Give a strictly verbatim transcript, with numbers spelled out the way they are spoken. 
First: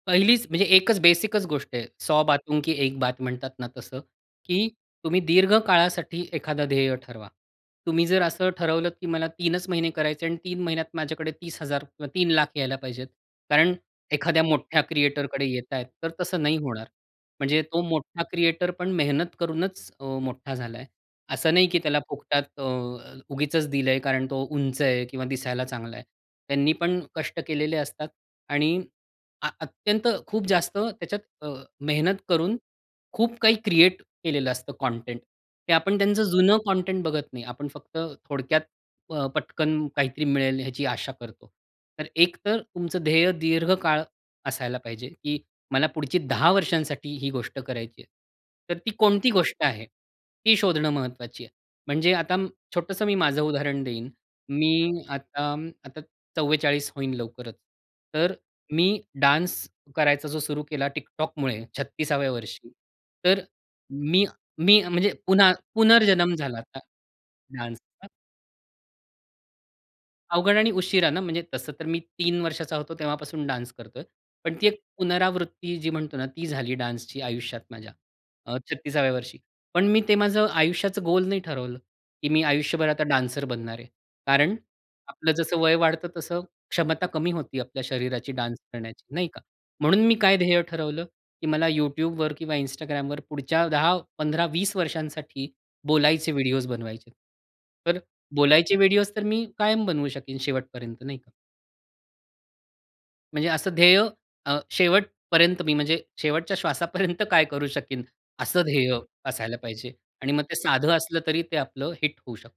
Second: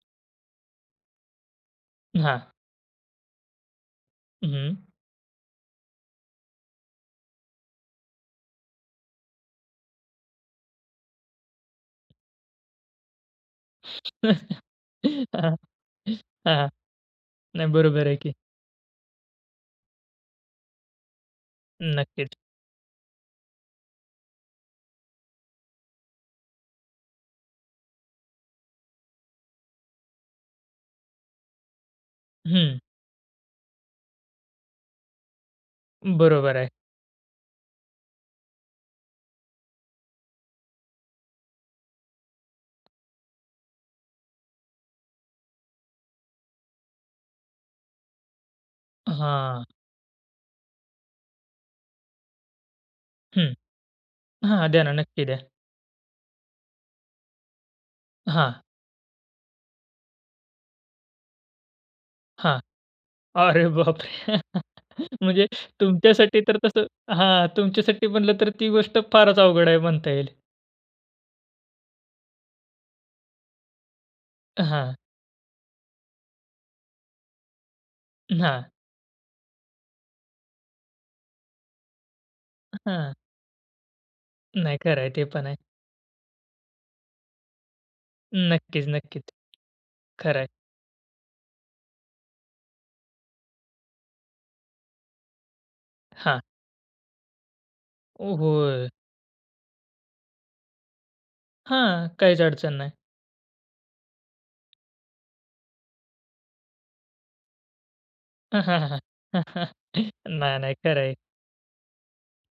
पहिलीच म्हणजे एकच बेसिकच गोष्ट आहे. "सौ हां. बातों की एक बात" म्हणतात ना तसं, की हं. तुम्ही दीर्घ काळासाठी एखादं ध्येय ठरवा. तुम्ही जर असं ठरवलं की मला तीन च महिने करायचे आणि तीन महिन्यात माझ्याकडे तीस हजार किंवा तीन लाख यायला पाहिजेत. कारण एखाद्या मोठ्या क्रिएटरकडे हां, येतायत, तर तसं नाही हां. होणार. म्हणजे नाही, तो बरोबर आहे, मोठा की. क्रिएटर पण मेहनत करूनच अ, मोठा झालाय. असं नाही, की त्याला नक्कीच. फुकटात अ, उगीचच दिलंय; कारण तो उंच आहे किंवा दिसायला चांगला आहे. त्यांनी पण कष्ट केलेले असतात. आणि अ, अत्यंत, खूप जास्त त्याच्यात अ, मेहनत करून हं. खूप काही क्रिएट केलेलं असतं काँटेंट ते आपण त्यांचं बरोबर जुनं आहे. काँटेंट बघत नाही. आपण फक्त थोडक्यात अ, पटकन काहीतरी मिळेल ह्याची आशा करतो. तर एक तर तुमचं ध्येय दीर्घकाळ असायला पाहिजे, की मला पुढची दहा वर्षांसाठी ही गोष्ट करायची आहे. तर ती कोणती गोष्ट हां. आहे? ती शोधणं महत्त्वाची आहे. म्हणजे आता अं, छोटंसं मी माझं हं. उदाहरण देईन. हां, द्या ना. मी नक्की द्या. आता अं, आता चव्वेचाळीस होईन लवकरच. तर हां. मी डान्स करायचा जो सुरु केला TikTokमुळे छत्तीसाव्या हां. वर्षी. तर अरे मी बापरे! मी अ, म्हणजे म्हणजे पुन्हा पुनर्जन्म तुमच्यासाठी झाला तर आता, तसं हां. डान्सचा. तुमच्यासाठी म्हणलं तर ती गोष्ट फारच अवघड आहे म्हणता येईल. अवघड आणि उशिरा ना? म्हणजे, तसं तर मी तीन वर्षाचा होतो तेव्हापासून डान्स करतोय. पण ती एक हां. पुनरावृत्ती जी म्हणतो ना, ती झाली डान्सची आयुष्यात माझ्या. अ, हां. छत्तीसाव्या वर्षी. पण मी ते माझं आयुष्याचं गोल नाही ठरवलं, की मी आयुष्यभर आता हां. डान्सर बनणार आहे. कारण, नाही. खरं आहे ते आपलं पण आहे. जसं वय वाढतं तसं क्षमता कमी होती आपल्या शरीराची डान्स नक्कीच, करण्याची, नक्कीच. नाही का? म्हणून मी काय खरंय. ध्येय ठरवलं, की मला YouTube वर किंवा Instagram वर पुढच्या दहा पंधरा वीस वर्षांसाठी बोलायचे हां. व्हिडिओज बनवायचेत. तर, ओ बोलायचे होय. व्हिडिओज तर मी कायम बनवू शकेन शेवटपर्यंत, नाही का? हां. काहीच अडचण नाही. म्हणजे असं ध्येय अ, शेवटपर्यंत मी म्हणजे शेवटच्या श्वासापर्यंत काय करू शकीन, असं ध्येय असायला पाहिजे. आणि मग ते नाही, नाही. साधं खरं आहे. असलं, तरी ते आपलं हिट होऊ शक